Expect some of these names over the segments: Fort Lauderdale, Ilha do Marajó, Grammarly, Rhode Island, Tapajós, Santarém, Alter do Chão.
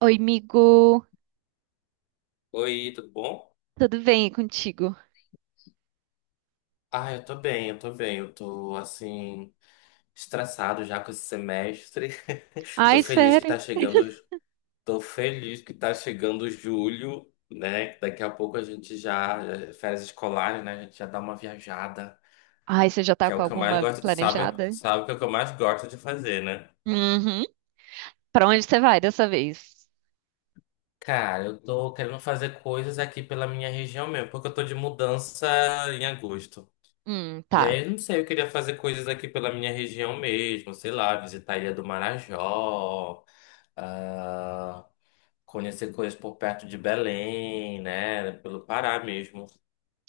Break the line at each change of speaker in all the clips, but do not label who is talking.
Oi, amigo.
Oi, tudo bom?
Tudo bem e contigo?
Ah, eu tô bem, eu tô bem. Eu tô, assim, estressado já com esse semestre. Tô
Ai,
feliz que
sério?
tá chegando, tô feliz que tá chegando julho, né? Daqui a pouco a gente já, férias escolares, né? A gente já dá uma viajada,
Ai, você já tá
que é
com
o que eu mais
alguma
gosto de, sabe?
planejada?
Sabe que é o que eu mais gosto de fazer, né?
Uhum. Pra onde você vai dessa vez?
Cara, eu tô querendo fazer coisas aqui pela minha região mesmo, porque eu tô de mudança em agosto. E
Tá.
aí, eu não sei, eu queria fazer coisas aqui pela minha região mesmo, sei lá, visitar a Ilha do Marajó, ah, conhecer coisas por perto de Belém, né? Pelo Pará mesmo.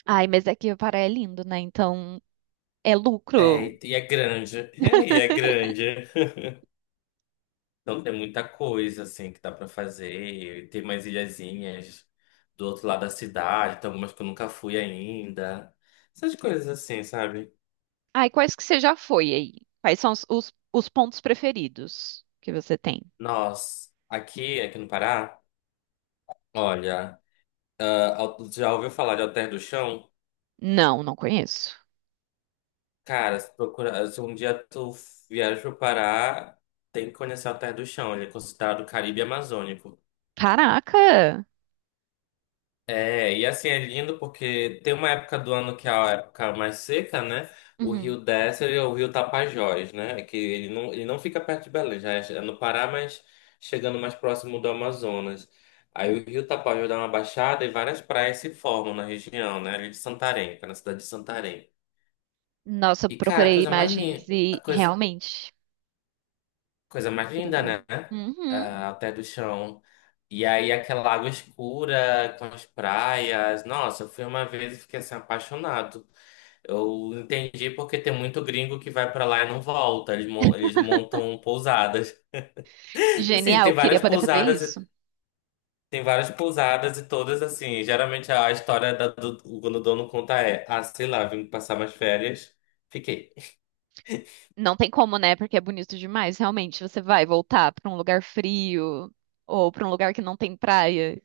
Ai, mas aqui o Pará é lindo, né? Então é
É,
lucro.
e é grande, e é grande. Então tem muita coisa, assim, que dá pra fazer. Tem mais ilhazinhas do outro lado da cidade, tem algumas que eu nunca fui ainda. Essas coisas assim, sabe?
Ai, quais que você já foi aí? Quais são os pontos preferidos que você tem?
Nós, aqui no Pará, olha. Já ouviu falar de Alter do Chão?
Não, não conheço.
Cara, se, procura, se um dia tu viaja pro Pará, tem que conhecer Alter do Chão. Ele é considerado Caribe Amazônico.
Caraca!
É, e assim, é lindo porque tem uma época do ano que é a época mais seca, né? O
Uhum.
rio desce, ele é o rio Tapajós, né? Que ele não fica perto de Belém, já é no Pará, mas chegando mais próximo do Amazonas. Aí o rio Tapajós dá uma baixada e várias praias se formam na região, né? Ali de Santarém, que é na cidade de Santarém.
Nossa, eu
E, cara, a
procurei
coisa mais linda,
imagens
a
e
coisa,
realmente.
coisa mais linda,
Incrível.
né?
Uhum.
Ah, até do chão. E aí, aquela água escura com as praias. Nossa, eu fui uma vez e fiquei assim, apaixonado. Eu entendi porque tem muito gringo que vai pra lá e não volta. Eles, eles montam pousadas. Assim, tem
Genial, queria
várias
poder fazer
pousadas,
isso.
tem várias pousadas e todas assim. Geralmente a história quando o dono conta é: ah, sei lá, vim passar umas férias, fiquei.
Não tem como, né? Porque é bonito demais. Realmente, você vai voltar pra um lugar frio ou pra um lugar que não tem praia.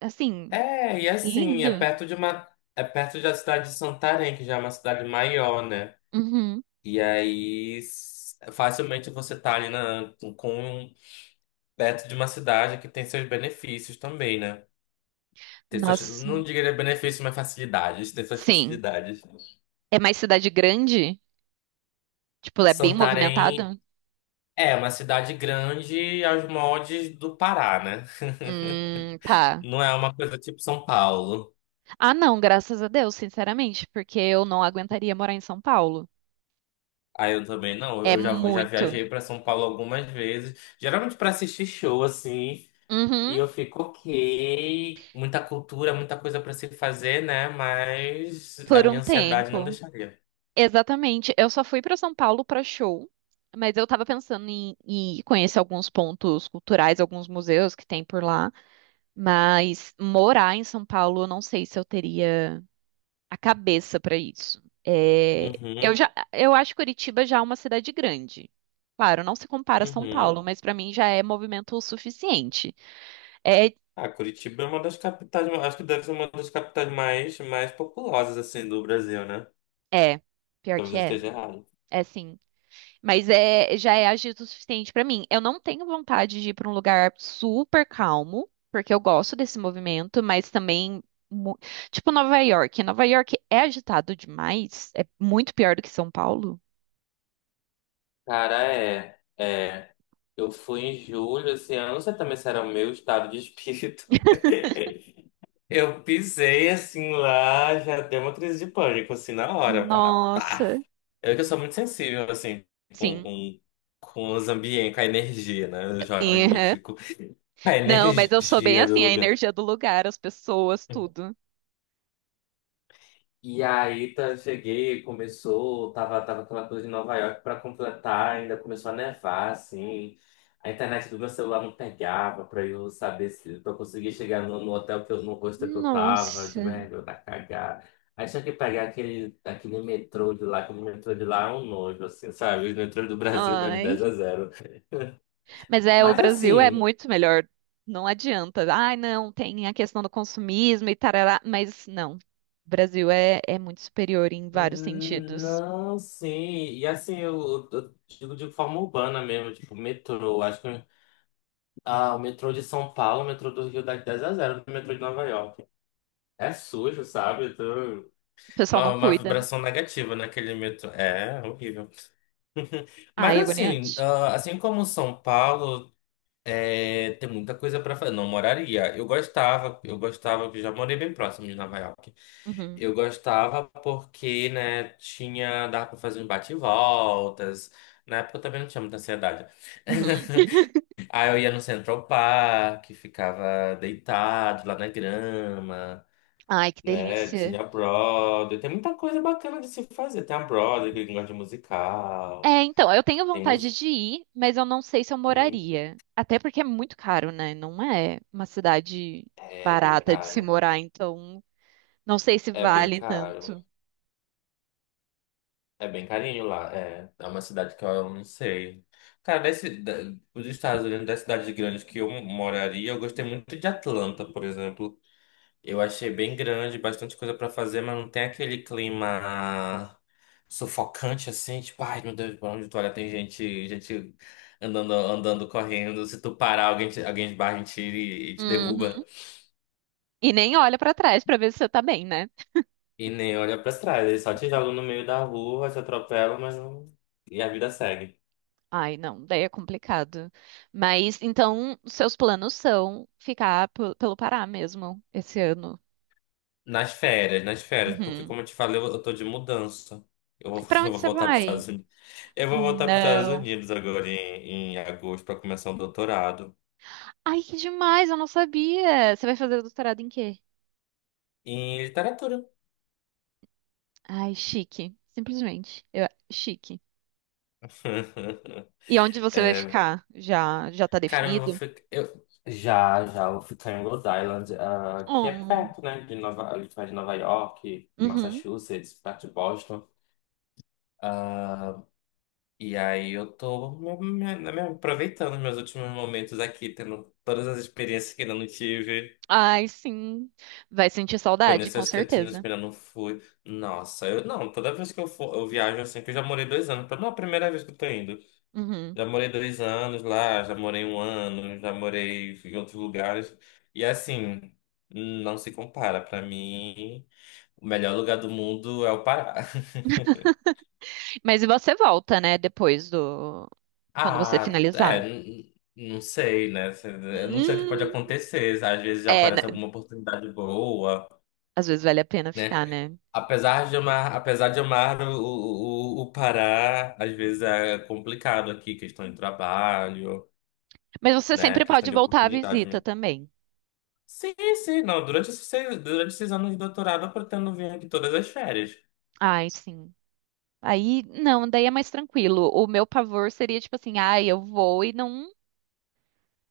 Assim,
É, e
é
assim,
lindo.
é perto da cidade de Santarém, que já é uma cidade maior, né?
Uhum.
E aí, facilmente você tá ali com, perto de uma cidade que tem seus benefícios também, né? Tem suas,
Nossa.
não diria benefícios, mas facilidades, tem suas
Sim.
facilidades.
É mais cidade grande? Tipo, é bem
Santarém
movimentado?
é uma cidade grande aos moldes do Pará, né?
Tá.
Não é uma coisa tipo São Paulo.
Ah, não, graças a Deus, sinceramente, porque eu não aguentaria morar em São Paulo.
Ah, eu também não.
É
Eu já
muito.
viajei para São Paulo algumas vezes, geralmente para assistir show assim, e
Uhum.
eu fico ok, muita cultura, muita coisa para se fazer, né? Mas a
Por um
minha ansiedade não
tempo.
deixaria.
Exatamente. Eu só fui para São Paulo para show, mas eu tava pensando em conhecer alguns pontos culturais, alguns museus que tem por lá, mas morar em São Paulo, eu não sei se eu teria a cabeça para isso. É, eu
Uhum,
já, eu acho Curitiba já uma cidade grande. Claro, não se compara a São
uhum.
Paulo, mas para mim já é movimento o suficiente. É,
Ah, Curitiba é uma das capitais, acho que deve ser uma das capitais mais populosas assim do Brasil, né?
é, pior
Talvez
que
eu
é.
esteja errado.
É sim. Mas é, já é agito o suficiente pra mim. Eu não tenho vontade de ir pra um lugar super calmo, porque eu gosto desse movimento, mas também mu- tipo Nova York. Nova York é agitado demais, é muito pior do que São Paulo.
Cara, é, é. Eu fui em julho esse ano, não sei também se era o meu estado de espírito. Eu pisei assim lá, já deu uma crise de pânico, assim, na hora. Pá, pá.
Nossa,
Eu que sou muito sensível, assim, com,
sim.
com, com os ambientes, com a energia, né? O jovem
Sim, aham.
místico. A
Não, mas eu sou bem
energia do
assim, a
lugar.
energia do lugar, as pessoas, tudo.
E aí tá, cheguei, começou, tava aquela coisa de Nova York pra completar, ainda começou a nevar, assim. A internet do meu celular não pegava pra eu conseguir chegar no hotel que eu, no hostel que eu tava, eu
Nossa.
digo, é, meu, tá cagado. Aí tinha que pegar aquele metrô de lá, que o metrô de lá é um nojo, assim, sabe? O metrô do Brasil não é de 10
Ai.
a zero.
Mas é, o
Mas
Brasil é
assim,
muito melhor. Não adianta. Ai, não, tem a questão do consumismo e tarará, mas não. O Brasil é muito superior em vários sentidos.
não, sim. E assim, eu digo de forma urbana mesmo, tipo, metrô. Acho que. Ah, o metrô de São Paulo, o metrô do Rio dá de 10 a 0 do metrô de Nova York. É sujo, sabe?
O pessoal não
Uma
cuida.
vibração negativa naquele metrô. É horrível. Mas
Ai,
assim,
agoniante.
ah, assim como São Paulo, é, tem muita coisa pra fazer. Não moraria. Eu gostava, que já morei bem próximo de Nova York.
Uhum,
Eu gostava porque, né, tinha, dava pra fazer uns bate-voltas. Na época eu também não tinha muita ansiedade.
uhum.
Aí eu ia no Central Park, ficava deitado lá na grama,
Ai, que
né?
delícia.
Tinha a Broadway, tem muita coisa bacana de se fazer. Tem a Broadway, que gosta de musical,
É, então, eu tenho
tem
vontade
mus...
de ir, mas eu não sei se eu
Uhum.
moraria. Até porque é muito caro, né? Não é uma cidade
É bem
barata de se
caro,
morar, então não sei se
é bem
vale
caro,
tanto.
é bem carinho lá, é. É uma cidade que eu não sei. Cara, dos Estados Unidos, das cidades grandes que eu moraria, eu gostei muito de Atlanta, por exemplo. Eu achei bem grande, bastante coisa pra fazer, mas não tem aquele clima sufocante assim, tipo, ai meu Deus, pra onde tu olha tem gente, gente andando, andando, correndo. Se tu parar, alguém esbarra em ti e te derruba.
Uhum. E nem olha pra trás pra ver se você tá bem, né?
E nem olha pra trás, eles só te jogam no meio da rua, te atropelam, mas não... E a vida segue.
Ai, não, daí é complicado. Mas então, seus planos são ficar pelo Pará mesmo esse ano.
Nas férias, porque
Uhum.
como eu te falei, eu tô de mudança. Eu vou,
Para
eu
onde
vou
você
voltar para os
vai?
Estados Unidos. Eu vou voltar para os Estados
Não.
Unidos agora em agosto para começar o doutorado.
Ai, que demais, eu não sabia. Você vai fazer doutorado em quê?
Em literatura.
Ai, chique, simplesmente. Chique. E onde você vai ficar? Já tá
Cara, eu vou
definido?
ficar. Eu... eu vou ficar em Rhode Island, ah, que é
Oh.
perto, né? De Nova... ali perto de Nova York,
Uhum.
Massachusetts, perto de Boston. Ah, e aí eu tô né, me aproveitando os meus últimos momentos aqui, tendo todas as experiências que ainda não tive,
Ai, sim. Vai sentir saudade,
conhecer
com
os cantinhos
certeza.
que ainda não fui. Nossa, eu não, toda vez que eu for, eu viajo assim, que eu já morei dois anos, não é a primeira vez que eu tô indo.
Uhum.
Já morei dois anos lá, já morei um ano, já morei em outros lugares. E assim, não se compara. Pra mim, o melhor lugar do mundo é o Pará.
Mas e você volta, né, depois do quando você
Ah, é,
finalizar?
não sei, né? Se- Eu não sei o que pode
Hum,
acontecer. Às vezes já
é, né?
aparece alguma oportunidade boa,
Às vezes vale a pena
né?
ficar, né?
Apesar de amar o Pará, às vezes é complicado aqui, questão de trabalho,
Mas você
né?
sempre
Questão
pode
de
voltar à
oportunidade.
visita também.
Sim, sim. Não, durante esses seis, durante esses anos de doutorado eu pretendo vir aqui todas as férias.
Ai, sim. Aí, não, daí é mais tranquilo. O meu pavor seria tipo assim, ai, eu vou e não,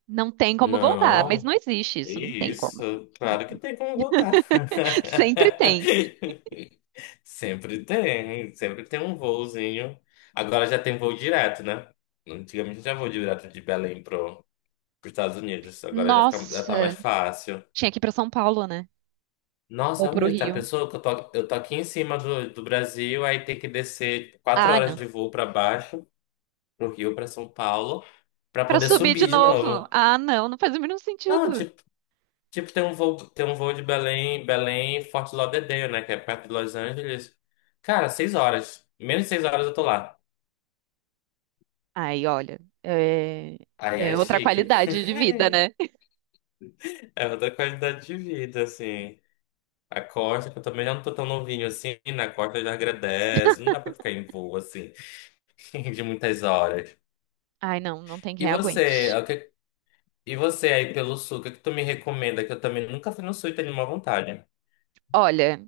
não tem como voltar. Mas
Não,
não existe
é
isso, não tem como.
isso. Claro que tem como voltar.
Sempre tem.
Sempre tem um voozinho. Agora já tem voo direto, né? Antigamente já voo direto de Belém pro, pros Estados Unidos. Agora já, fica, já tá mais
Nossa,
fácil.
tinha que ir pra São Paulo, né? Ou
Nossa,
pro
onde tá a
Rio.
pessoa que eu tô aqui em cima do, do Brasil, aí tem que descer quatro
Ah,
horas
não.
de voo para baixo, pro Rio, para São Paulo. Pra
Pra
poder
subir de
subir de
novo.
novo.
Ah, não, não faz o mínimo
Não,
sentido.
tipo, tipo tem um voo de Belém, Belém, Fort Lauderdale, né? Que é perto de Los Angeles. Cara, seis horas. Menos de seis horas eu tô lá.
Ai, olha, é,
Aí
é
é
outra
chique.
qualidade de vida, né?
É outra qualidade de vida, assim. A costa, que eu também já não tô tão novinho assim, na costa já agradece. Não dá pra ficar em voo, assim, de muitas horas.
Ai, não, não tem
E
quem
você, é
aguente.
o que- e você aí pelo sul, o que que tu me recomenda? Que eu também nunca fui no sul e tenho uma vontade.
Olha.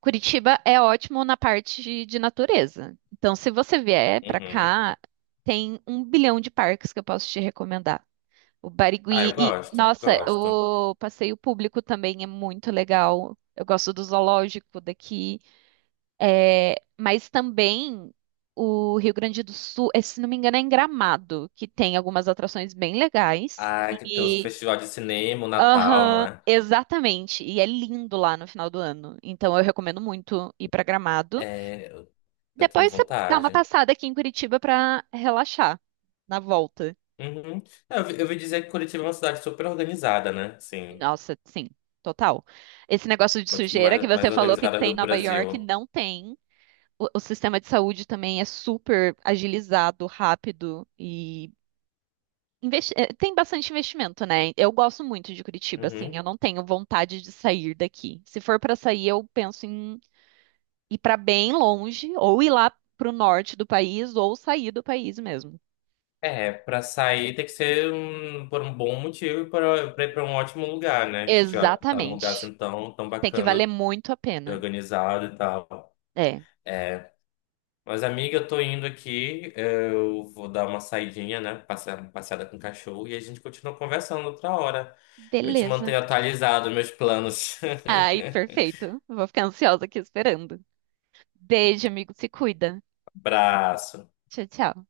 Curitiba é ótimo na parte de natureza. Então, se você vier pra
Uhum.
cá, tem um bilhão de parques que eu posso te recomendar. O
Ah,
Barigui
eu
e,
gosto,
nossa,
gosto.
o passeio público também é muito legal. Eu gosto do zoológico daqui. É, mas também o Rio Grande do Sul, é, se não me engano, é em Gramado, que tem algumas atrações bem legais.
Ai, que tem os
E
festival de cinema, o Natal, não
aham,
é?
exatamente. E é lindo lá no final do ano. Então eu recomendo muito ir para Gramado.
É, eu tenho
Depois você dá uma
vontade.
passada aqui em Curitiba pra relaxar na volta.
Uhum. É, eu ouvi dizer que Curitiba é uma cidade super organizada, né? Sim.
Nossa, sim, total. Esse negócio de
Mas, tipo,
sujeira que você
mais
falou que
organizada
tem em
do
Nova York,
Brasil.
não tem. O sistema de saúde também é super agilizado, rápido e tem bastante investimento, né? Eu gosto muito de Curitiba, assim, eu
Uhum.
não tenho vontade de sair daqui. Se for pra sair, eu penso em ir pra bem longe, ou ir lá pro norte do país, ou sair do país mesmo.
É, pra sair tem que ser por um bom motivo e pra ir pra um ótimo lugar, né? Já tá um lugar
Exatamente.
assim tão
Tem que
bacana,
valer muito a pena.
organizado e tal.
É.
É, Mas, amiga, eu tô indo aqui. Eu vou dar uma saidinha, né? Passear, uma passeada com o cachorro e a gente continua conversando outra hora. Eu te
Beleza.
mantenho atualizado, meus planos.
Ai, perfeito. Vou ficar ansiosa aqui esperando. Beijo, amigo. Se cuida.
Abraço.
Tchau, tchau.